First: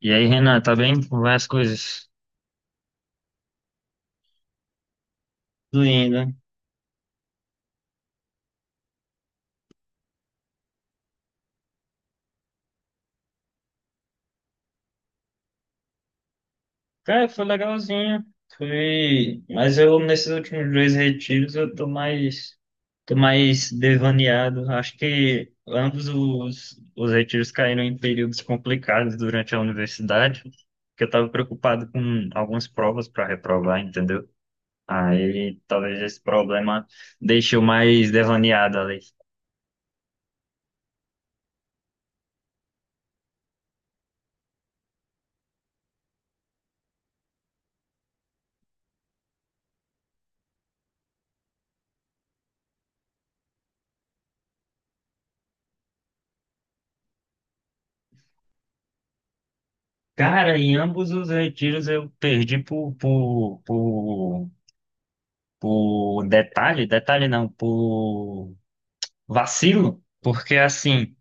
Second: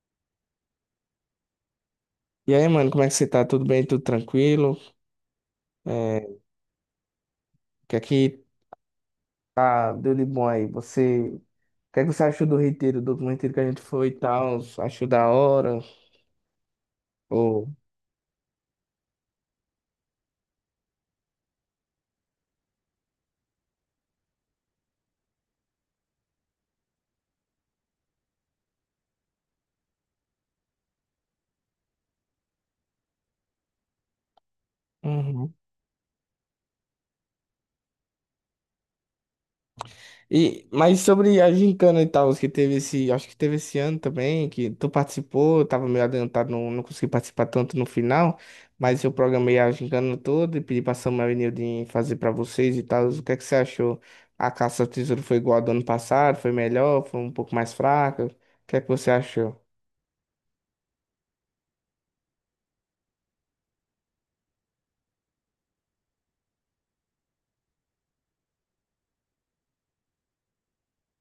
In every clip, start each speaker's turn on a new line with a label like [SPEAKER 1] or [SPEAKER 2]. [SPEAKER 1] E aí, Renan, tá bem? Como vai as coisas?
[SPEAKER 2] E aí, mano, como é que você tá? Tudo bem? Tudo tranquilo?
[SPEAKER 1] Tudo
[SPEAKER 2] É,
[SPEAKER 1] indo.
[SPEAKER 2] o que é que tá, deu de bom aí? Você, o que é que você achou do retiro, do último retiro que a gente foi e tal? Achou da hora?
[SPEAKER 1] Cara, foi
[SPEAKER 2] Ou...
[SPEAKER 1] legalzinho. Foi. Mas eu, nesses últimos dois retiros, eu tô mais. Tô mais devaneado. Acho que ambos os retiros caíram em períodos complicados durante a universidade, porque eu tava preocupado com algumas provas para reprovar, entendeu?
[SPEAKER 2] Uhum.
[SPEAKER 1] Aí talvez esse problema deixe eu mais devaneado ali.
[SPEAKER 2] E, mas sobre a gincana e tal, que teve esse, acho que teve esse ano também, que tu participou, eu tava meio adiantado, não consegui participar tanto no final, mas eu programei a gincana toda e pedi pra Samuel e Nildin fazer pra vocês e tal. O que é que você achou? A caça ao tesouro foi igual a do ano passado? Foi melhor? Foi um pouco mais fraca? O que é que você achou?
[SPEAKER 1] Cara, em ambos os retiros eu perdi por detalhe, detalhe não, por vacilo, porque assim,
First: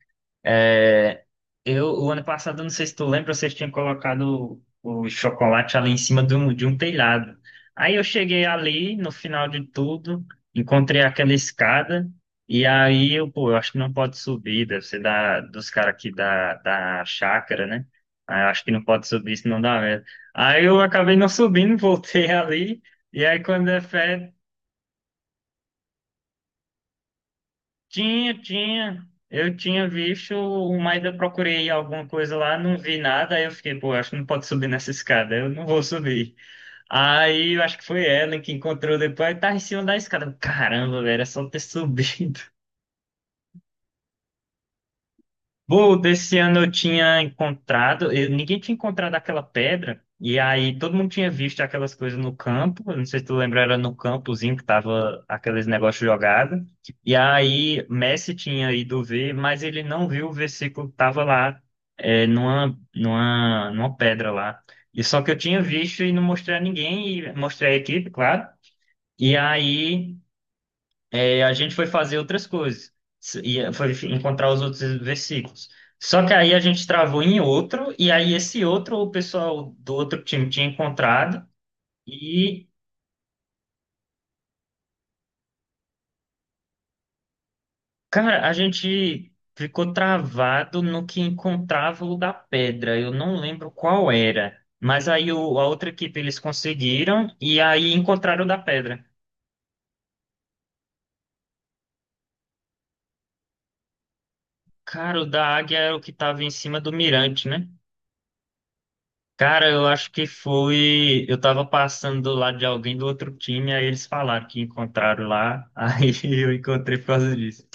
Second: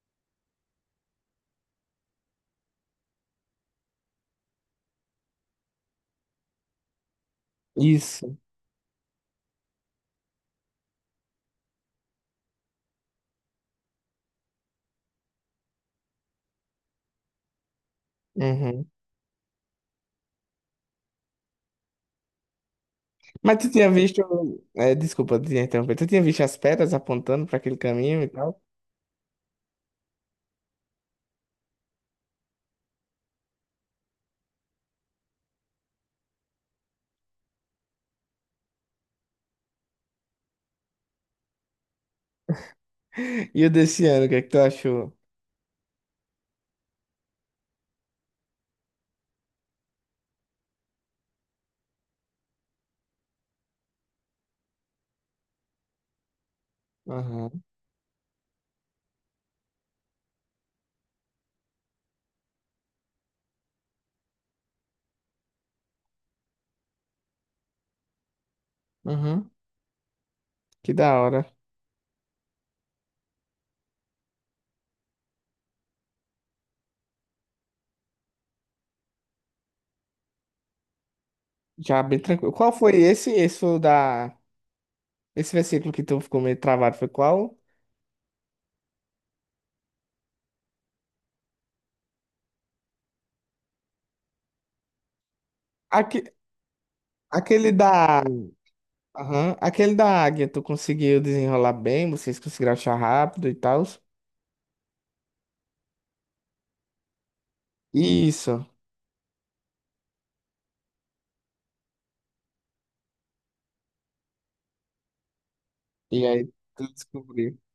[SPEAKER 1] é, eu o ano passado, eu não sei se tu lembra, vocês tinham colocado o chocolate ali em cima de um telhado. Aí eu
[SPEAKER 2] Isso.
[SPEAKER 1] cheguei ali, no final de tudo, encontrei aquela escada, e aí eu, pô, eu acho que não pode subir, deve ser da, dos caras aqui da chácara, né? Aí eu acho que não
[SPEAKER 2] Uhum.
[SPEAKER 1] pode subir, senão dá merda. Aí eu acabei não subindo, voltei ali. E aí,
[SPEAKER 2] Mas
[SPEAKER 1] quando
[SPEAKER 2] tu
[SPEAKER 1] é
[SPEAKER 2] tinha visto,
[SPEAKER 1] fé,
[SPEAKER 2] é, desculpa te interromper, tu tinha visto as pedras apontando pra aquele caminho e
[SPEAKER 1] tinha,
[SPEAKER 2] tal?
[SPEAKER 1] tinha. Eu tinha visto, mas eu procurei alguma coisa lá, não vi nada. Aí eu fiquei, pô, acho que não pode subir nessa escada, eu não vou subir. Aí eu acho que foi ela que encontrou depois, tava em cima da escada. Caramba, velho, é só ter subido.
[SPEAKER 2] E o desse ano, o que é que tu achou?
[SPEAKER 1] Pô, desse ano eu tinha encontrado, ninguém tinha encontrado aquela pedra, e aí todo mundo tinha visto aquelas coisas no campo, eu não sei se tu lembra, era no campozinho que tava aqueles negócios jogados, e
[SPEAKER 2] Aham,
[SPEAKER 1] aí Messi tinha ido ver, mas ele não viu o versículo que tava lá, numa, numa pedra lá. E só que eu tinha visto e não mostrei a ninguém, e mostrei a equipe, claro, e
[SPEAKER 2] uhum.
[SPEAKER 1] aí.
[SPEAKER 2] Que da
[SPEAKER 1] E
[SPEAKER 2] hora.
[SPEAKER 1] a gente foi fazer outras coisas, e foi encontrar os outros versículos. Só que aí a gente travou em outro, e aí esse outro o pessoal do outro time tinha encontrado,
[SPEAKER 2] Já bem tranquilo.
[SPEAKER 1] e,
[SPEAKER 2] Qual foi esse? Esse foi o da. Esse versículo que tu ficou meio travado foi qual?
[SPEAKER 1] cara, a gente ficou travado no que encontrava o da pedra, eu não lembro qual era. Mas aí a outra equipe
[SPEAKER 2] Aque...
[SPEAKER 1] eles conseguiram, e
[SPEAKER 2] Aquele
[SPEAKER 1] aí
[SPEAKER 2] da.
[SPEAKER 1] encontraram o da pedra.
[SPEAKER 2] Aham. Aquele da águia, tu conseguiu desenrolar bem, vocês conseguiram achar rápido e tal.
[SPEAKER 1] Cara, o da águia era o que estava em cima do mirante, né?
[SPEAKER 2] Isso.
[SPEAKER 1] Cara, eu acho que foi. Eu tava passando do lado de alguém do outro time, aí eles falaram que encontraram lá, aí
[SPEAKER 2] E aí
[SPEAKER 1] eu
[SPEAKER 2] tu
[SPEAKER 1] encontrei por causa
[SPEAKER 2] descobriu.
[SPEAKER 1] disso.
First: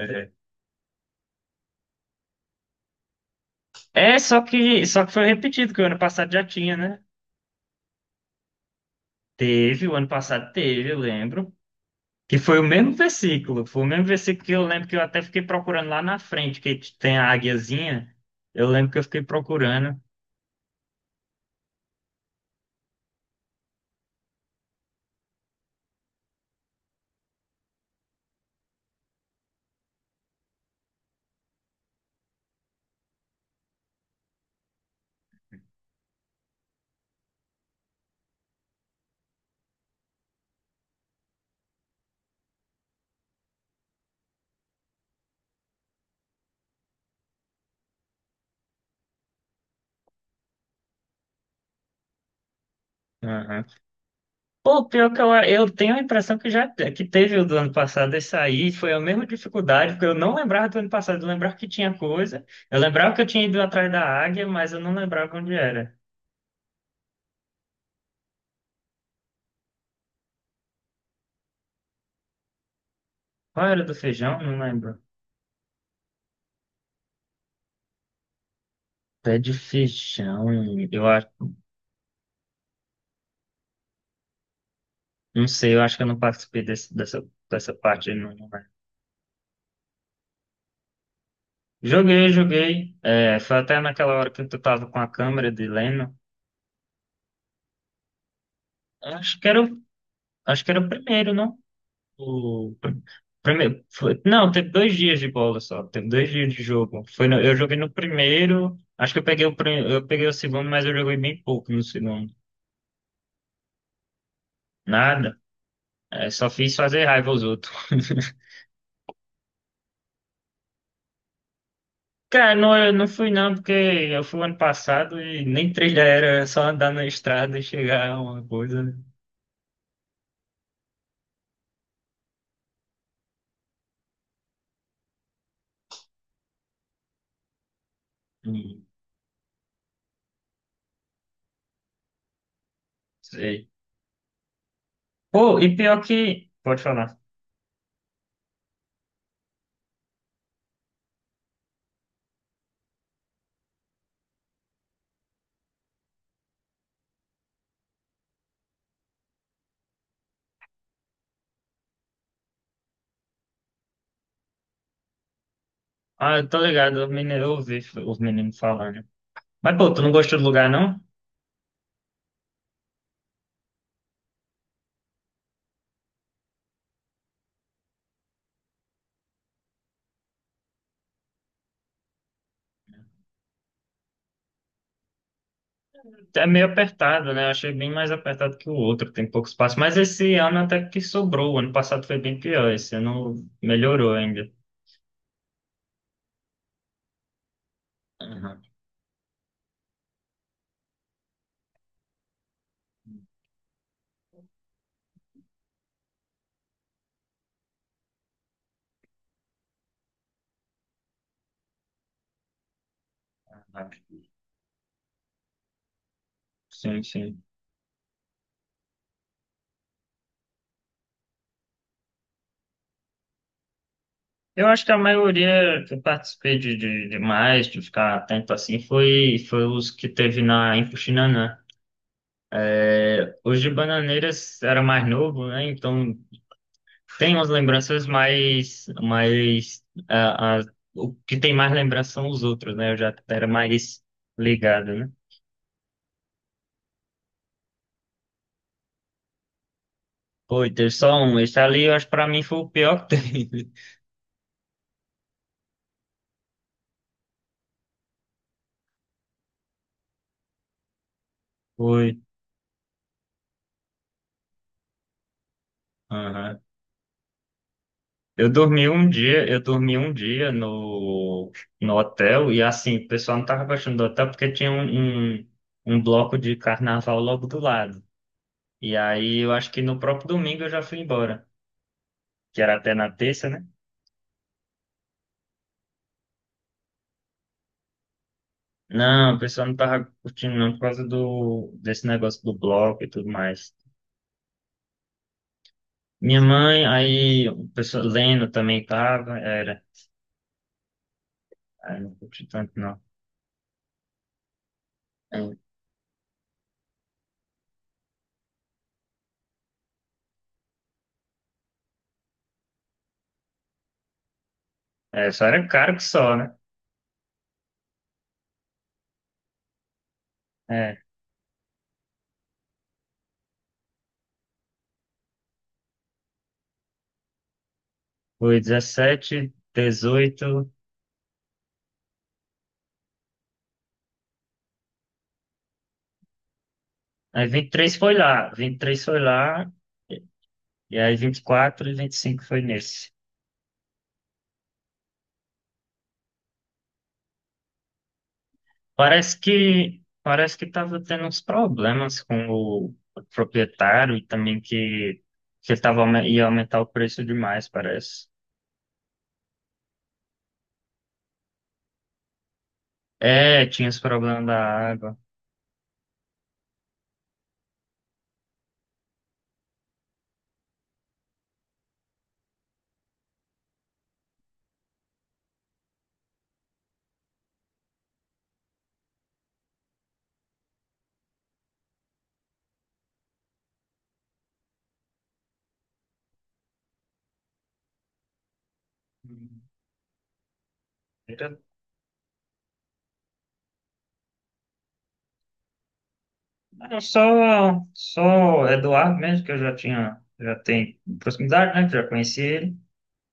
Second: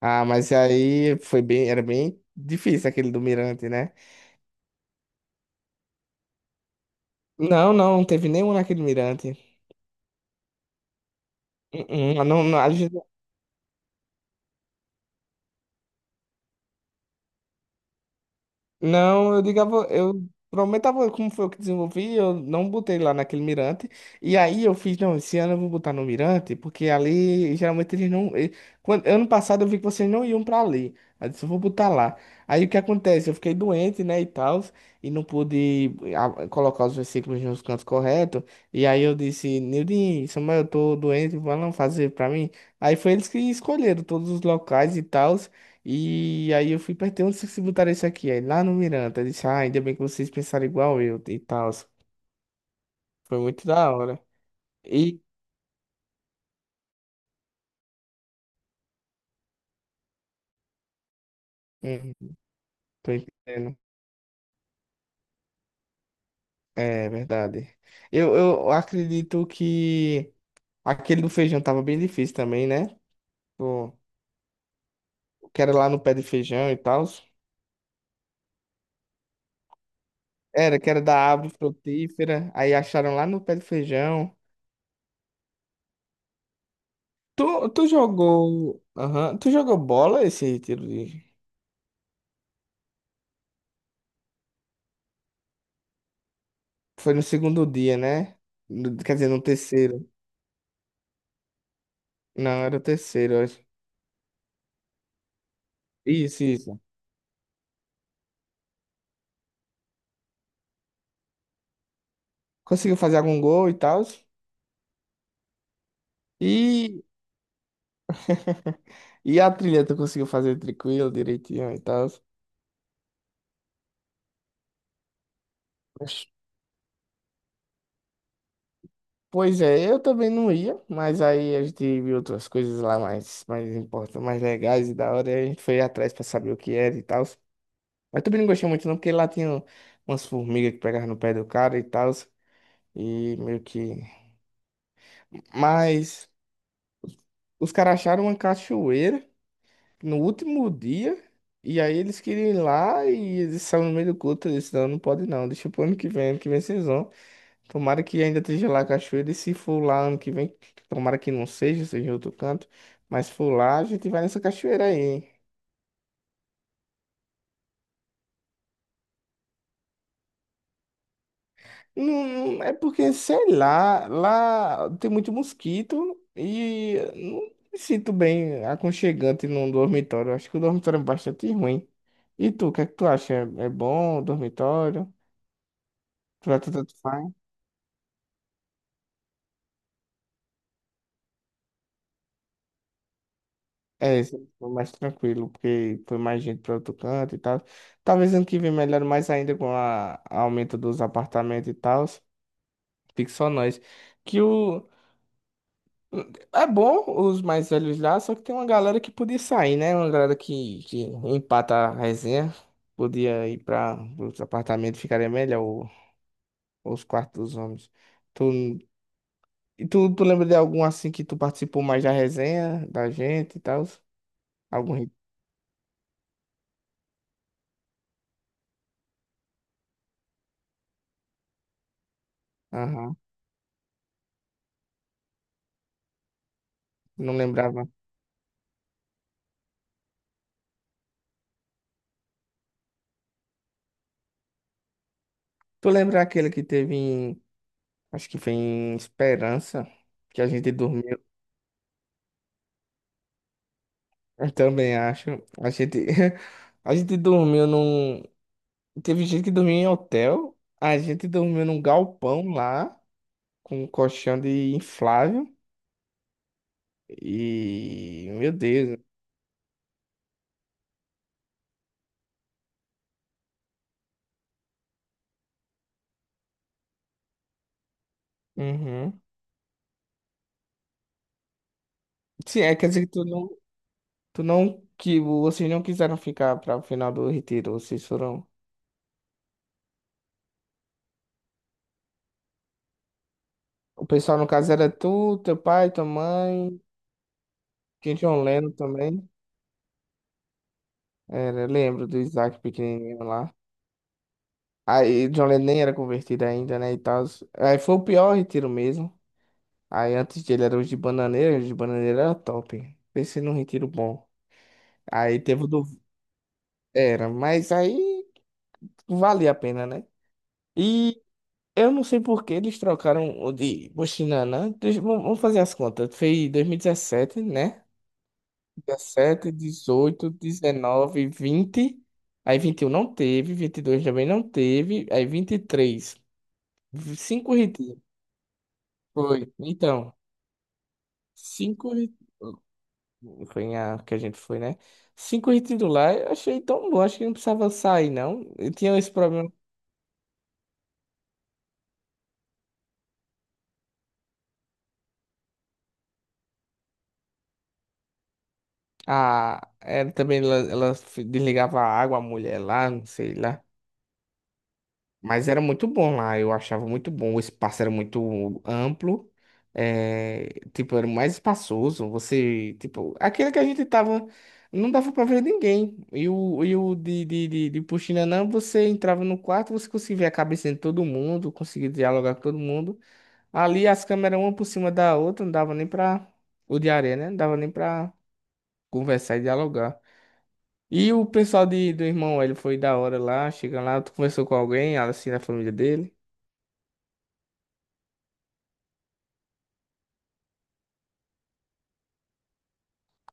[SPEAKER 2] Ah, mas aí foi bem. Era bem difícil aquele do mirante, né?
[SPEAKER 1] é, só que foi repetido, que o ano passado já tinha, né?
[SPEAKER 2] Não teve nenhum naquele mirante.
[SPEAKER 1] Teve, o ano passado teve, eu lembro.
[SPEAKER 2] Uh-uh,
[SPEAKER 1] Que
[SPEAKER 2] não,
[SPEAKER 1] foi o
[SPEAKER 2] a
[SPEAKER 1] mesmo
[SPEAKER 2] gente
[SPEAKER 1] versículo, foi o mesmo versículo que eu lembro que eu até fiquei procurando lá na frente, que tem a águiazinha. Eu lembro que eu fiquei
[SPEAKER 2] Não, eu digava,
[SPEAKER 1] procurando.
[SPEAKER 2] eu prometava como foi eu que desenvolvi, eu não botei lá naquele mirante. E aí eu fiz, não, esse ano eu vou botar no mirante, porque ali geralmente eles não. Quando, ano passado eu vi que vocês não iam pra ali. Aí eu disse, eu vou botar lá. Aí o que acontece? Eu fiquei doente, né, e tal, e não pude colocar os versículos nos cantos corretos. E aí eu disse, Nildinho, Samuel, eu tô doente, vão fazer pra mim. Aí foi eles que escolheram todos os locais e tal. E aí eu fui perguntar onde vocês botaram isso aqui? Aí lá no Miranda. Eu disse, ah, ainda bem que vocês pensaram igual eu e tal. Foi muito da hora.
[SPEAKER 1] Pô, pior que
[SPEAKER 2] E.
[SPEAKER 1] eu tenho a impressão que já que teve o do ano passado esse aí, foi a mesma dificuldade, porque eu não lembrava do ano passado, eu lembrava que tinha
[SPEAKER 2] Hum,
[SPEAKER 1] coisa, eu lembrava
[SPEAKER 2] tô
[SPEAKER 1] que eu tinha ido
[SPEAKER 2] entendendo.
[SPEAKER 1] atrás da águia, mas eu não lembrava onde era.
[SPEAKER 2] É verdade. Eu acredito que aquele do feijão tava bem difícil também, né?
[SPEAKER 1] Qual era
[SPEAKER 2] O
[SPEAKER 1] do feijão? Não lembro.
[SPEAKER 2] o que era lá no pé de feijão e tal.
[SPEAKER 1] Pé de feijão,
[SPEAKER 2] Era, que era
[SPEAKER 1] eu
[SPEAKER 2] da
[SPEAKER 1] acho,
[SPEAKER 2] árvore frutífera. Aí acharam lá no pé de feijão.
[SPEAKER 1] não sei, eu acho que eu não participei desse, dessa,
[SPEAKER 2] Tu,
[SPEAKER 1] dessa
[SPEAKER 2] tu
[SPEAKER 1] parte aí, não, não lembro.
[SPEAKER 2] jogou. Aham. Tu jogou bola esse tiro de.
[SPEAKER 1] Joguei, joguei, é, foi até naquela hora que tu tava com a câmera de Leno,
[SPEAKER 2] Foi no segundo dia, né? No- Quer dizer,
[SPEAKER 1] acho
[SPEAKER 2] no
[SPEAKER 1] que era, o-
[SPEAKER 2] terceiro.
[SPEAKER 1] acho que era o primeiro, não?
[SPEAKER 2] Não,
[SPEAKER 1] O
[SPEAKER 2] era o terceiro, eu acho.
[SPEAKER 1] primeiro, foi, não, teve 2 dias de bola só. Teve dois
[SPEAKER 2] Isso,
[SPEAKER 1] dias de
[SPEAKER 2] isso.
[SPEAKER 1] jogo. Foi no- Eu joguei no primeiro. Acho que eu peguei o segundo, mas eu joguei bem pouco no segundo.
[SPEAKER 2] Conseguiu fazer algum gol e tal.
[SPEAKER 1] Nada. É, só fiz
[SPEAKER 2] E...
[SPEAKER 1] fazer raiva aos outros.
[SPEAKER 2] e a trilha tu conseguiu fazer tranquilo, direitinho e tal.
[SPEAKER 1] Cara, não, eu não fui não, porque eu fui ano passado e nem trilha era,
[SPEAKER 2] Oxe.
[SPEAKER 1] era só andar na estrada e chegar a uma coisa, né?
[SPEAKER 2] Pois é, eu também não ia, mas aí a gente viu outras coisas lá mais, mais importantes, mais legais e da hora, e a gente foi atrás pra saber o que era e tal. Mas também não gostei
[SPEAKER 1] Hum.
[SPEAKER 2] muito não, porque lá tinha umas formigas que pegavam no pé do cara e tal, e meio
[SPEAKER 1] Sei.
[SPEAKER 2] que...
[SPEAKER 1] Pô, e pior
[SPEAKER 2] Mas
[SPEAKER 1] que. Pode falar.
[SPEAKER 2] os caras acharam uma cachoeira, no último dia. E aí eles queriam ir lá e eles estavam no meio do culto. Eu disse, não, não pode não. Deixa pro ano que vem vocês vão. Tomara que ainda esteja lá a cachoeira. E se for lá ano que vem, tomara que não seja, seja em outro canto. Mas se for lá, a gente vai nessa cachoeira aí. Hein?"
[SPEAKER 1] Ah, eu tô ligado, os meninos, eu ouvi os meninos falando. Mas, pô, tu não gostou do lugar, não?
[SPEAKER 2] Não, não- é porque, sei lá, lá tem muito mosquito e não me sinto bem aconchegante num dormitório. Acho que o dormitório é bastante ruim. E tu, o que é que tu acha? É bom o dormitório?
[SPEAKER 1] É
[SPEAKER 2] Tu vai
[SPEAKER 1] meio
[SPEAKER 2] tanto
[SPEAKER 1] apertado, né? Eu achei bem mais apertado que o outro, tem pouco espaço. Mas esse ano até que sobrou. O ano passado foi bem pior, esse ano melhorou
[SPEAKER 2] É, isso
[SPEAKER 1] ainda.
[SPEAKER 2] foi mais tranquilo, porque foi mais gente para outro canto e tal. Talvez ano que
[SPEAKER 1] Aham.
[SPEAKER 2] vem melhore mais ainda com a aumento dos apartamentos e tal. Fique só nós. Que o. É bom os mais velhos lá, só que tem uma galera que podia sair, né? Uma galera que empata a resenha. Podia ir
[SPEAKER 1] Aham.
[SPEAKER 2] para os apartamentos, ficaria melhor o-
[SPEAKER 1] Sim,
[SPEAKER 2] os quartos
[SPEAKER 1] sim.
[SPEAKER 2] dos homens. Tu, e tu lembra de algum assim que tu participou mais da resenha da gente e tal?
[SPEAKER 1] Eu acho que
[SPEAKER 2] Algum.
[SPEAKER 1] a
[SPEAKER 2] Ri-
[SPEAKER 1] maioria que eu participei de mais, de ficar atento assim, foi os que teve na em Puxinanã.
[SPEAKER 2] Aham.
[SPEAKER 1] É, os de Bananeiras era mais novo, né? Então tem
[SPEAKER 2] Não
[SPEAKER 1] umas
[SPEAKER 2] lembrava.
[SPEAKER 1] lembranças mais, o que tem mais lembrança são os outros, né? Eu já era mais ligado, né?
[SPEAKER 2] Tu lembra aquele que teve em, acho que foi em Esperança, que a
[SPEAKER 1] Foi,
[SPEAKER 2] gente
[SPEAKER 1] teve só
[SPEAKER 2] dormiu,
[SPEAKER 1] um. Esse ali, eu acho, que pra mim, foi o pior que teve.
[SPEAKER 2] eu também acho, a gente, a gente dormiu num, teve gente que dormiu em hotel, a gente dormiu num
[SPEAKER 1] Foi.
[SPEAKER 2] galpão lá, com um colchão de inflável,
[SPEAKER 1] Aham.
[SPEAKER 2] e,
[SPEAKER 1] Eu
[SPEAKER 2] meu
[SPEAKER 1] dormi
[SPEAKER 2] Deus,
[SPEAKER 1] um dia, eu dormi um dia no, no hotel e, assim, o pessoal não tava gostando do hotel porque tinha um, um bloco de carnaval logo do lado. E
[SPEAKER 2] uhum.
[SPEAKER 1] aí, eu acho que no próprio domingo eu já fui embora,
[SPEAKER 2] Sim,
[SPEAKER 1] que
[SPEAKER 2] é,
[SPEAKER 1] era
[SPEAKER 2] quer
[SPEAKER 1] até
[SPEAKER 2] dizer
[SPEAKER 1] na
[SPEAKER 2] que
[SPEAKER 1] terça, né?
[SPEAKER 2] tu não, que vocês não quiseram ficar para o final do retiro, vocês foram,
[SPEAKER 1] Não, o pessoal não tava curtindo não por causa desse negócio do bloco e tudo mais.
[SPEAKER 2] o pessoal no caso era tu, teu pai, tua
[SPEAKER 1] Minha
[SPEAKER 2] mãe,
[SPEAKER 1] mãe, aí o pessoal
[SPEAKER 2] tinha John
[SPEAKER 1] lendo
[SPEAKER 2] Lennon
[SPEAKER 1] também
[SPEAKER 2] também. Era,
[SPEAKER 1] aí
[SPEAKER 2] lembro
[SPEAKER 1] não
[SPEAKER 2] do
[SPEAKER 1] curti
[SPEAKER 2] Isaac
[SPEAKER 1] tanto não.
[SPEAKER 2] pequenininho lá. Aí John Lennon nem era convertido ainda, né, e tal. Aí foi o pior retiro mesmo. Aí antes dele era os de Bananeira era top. Pensei num retiro bom.
[SPEAKER 1] É, é,
[SPEAKER 2] Aí
[SPEAKER 1] só
[SPEAKER 2] teve
[SPEAKER 1] era
[SPEAKER 2] o do...
[SPEAKER 1] caro que só, né?
[SPEAKER 2] Era, mas aí valia a pena, né?
[SPEAKER 1] É,
[SPEAKER 2] E eu não sei por que eles trocaram o de Buxinanã. Deixa- Vamos fazer as contas. Foi 2017, né?
[SPEAKER 1] foi 2017,
[SPEAKER 2] 17, 18,
[SPEAKER 1] dezoito,
[SPEAKER 2] 19, 20... Aí 21 não teve, 22 também não teve, aí 23.
[SPEAKER 1] aí
[SPEAKER 2] Cinco
[SPEAKER 1] 23
[SPEAKER 2] retiros.
[SPEAKER 1] foi lá, 23 foi
[SPEAKER 2] Foi.
[SPEAKER 1] lá,
[SPEAKER 2] Então,
[SPEAKER 1] e aí vinte e quatro e
[SPEAKER 2] cinco
[SPEAKER 1] e vinte e
[SPEAKER 2] retiros.
[SPEAKER 1] cinco foi nesse.
[SPEAKER 2] Foi em a que a gente foi, né? Cinco retiros lá, eu achei tão bom. Acho que não precisava sair, não. Eu tinha esse
[SPEAKER 1] Parece
[SPEAKER 2] problema.
[SPEAKER 1] que, parece que tava tendo uns problemas com o proprietário e também que ia aumentar o preço demais, parece.
[SPEAKER 2] Ah, ela também ela desligava a água, a mulher lá, não sei lá.
[SPEAKER 1] É, tinha esse problema da água.
[SPEAKER 2] Mas era muito bom lá, eu achava muito bom. O espaço era muito amplo, é, tipo, era mais espaçoso. Você, tipo, aquele que a gente tava, não dava pra ver ninguém. E o de Puxinanã, você entrava no quarto, você conseguia ver a cabeça de todo mundo, conseguia dialogar com todo mundo. Ali as câmeras, uma por cima da outra, não dava nem pra. O de areia, né? Não dava nem pra conversar e
[SPEAKER 1] Hum.
[SPEAKER 2] dialogar. E o
[SPEAKER 1] Era-
[SPEAKER 2] pessoal de, do irmão, ele foi da hora lá, chega lá, tu conversou com alguém, assim, da família dele.
[SPEAKER 1] era só Eduardo mesmo, que eu já tinha, já tenho proximidade, né? Que já conheci ele.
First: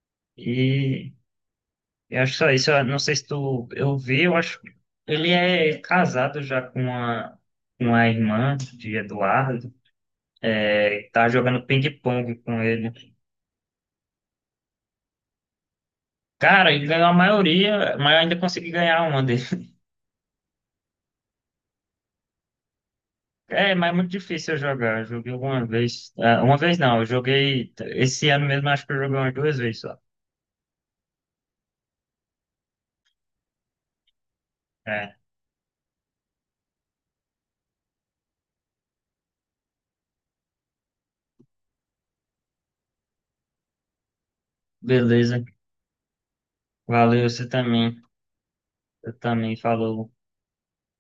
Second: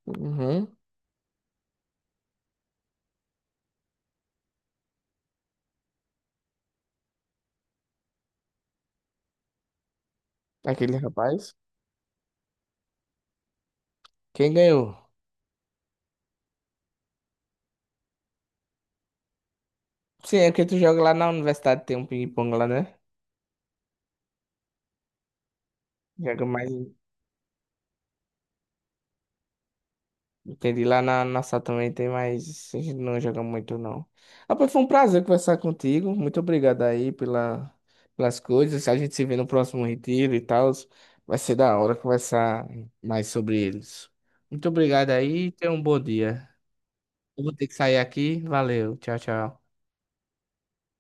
[SPEAKER 2] Uhum.
[SPEAKER 1] E eu acho só isso. Eu não sei se tu, eu vi, eu acho ele é casado já com uma, irmã de Eduardo.
[SPEAKER 2] Aquele
[SPEAKER 1] É, tá
[SPEAKER 2] rapaz.
[SPEAKER 1] jogando ping-pong com ele.
[SPEAKER 2] Quem ganhou?
[SPEAKER 1] Cara, ele ganhou a maioria, mas eu ainda consegui ganhar uma.
[SPEAKER 2] Sim, é porque tu joga lá na universidade, tem um ping-pong lá, né?
[SPEAKER 1] É, mas é muito difícil eu jogar. Eu joguei uma vez.
[SPEAKER 2] Joga
[SPEAKER 1] Uma
[SPEAKER 2] mais.
[SPEAKER 1] vez não, eu joguei. Esse ano mesmo, acho que eu joguei umas duas vezes só.
[SPEAKER 2] Entendi. Lá na nossa também tem mais. A gente não joga muito, não. Rapaz, foi um
[SPEAKER 1] É,
[SPEAKER 2] prazer conversar contigo. Muito obrigado aí pela, pelas coisas. A gente se vê no próximo retiro e tal. Vai ser da hora conversar mais sobre eles. Muito obrigado
[SPEAKER 1] beleza.
[SPEAKER 2] aí. E Tenha um bom dia.
[SPEAKER 1] Valeu,
[SPEAKER 2] Eu
[SPEAKER 1] você
[SPEAKER 2] vou ter que
[SPEAKER 1] também.
[SPEAKER 2] sair aqui. Valeu.
[SPEAKER 1] Você
[SPEAKER 2] Tchau,
[SPEAKER 1] também
[SPEAKER 2] tchau.
[SPEAKER 1] falou.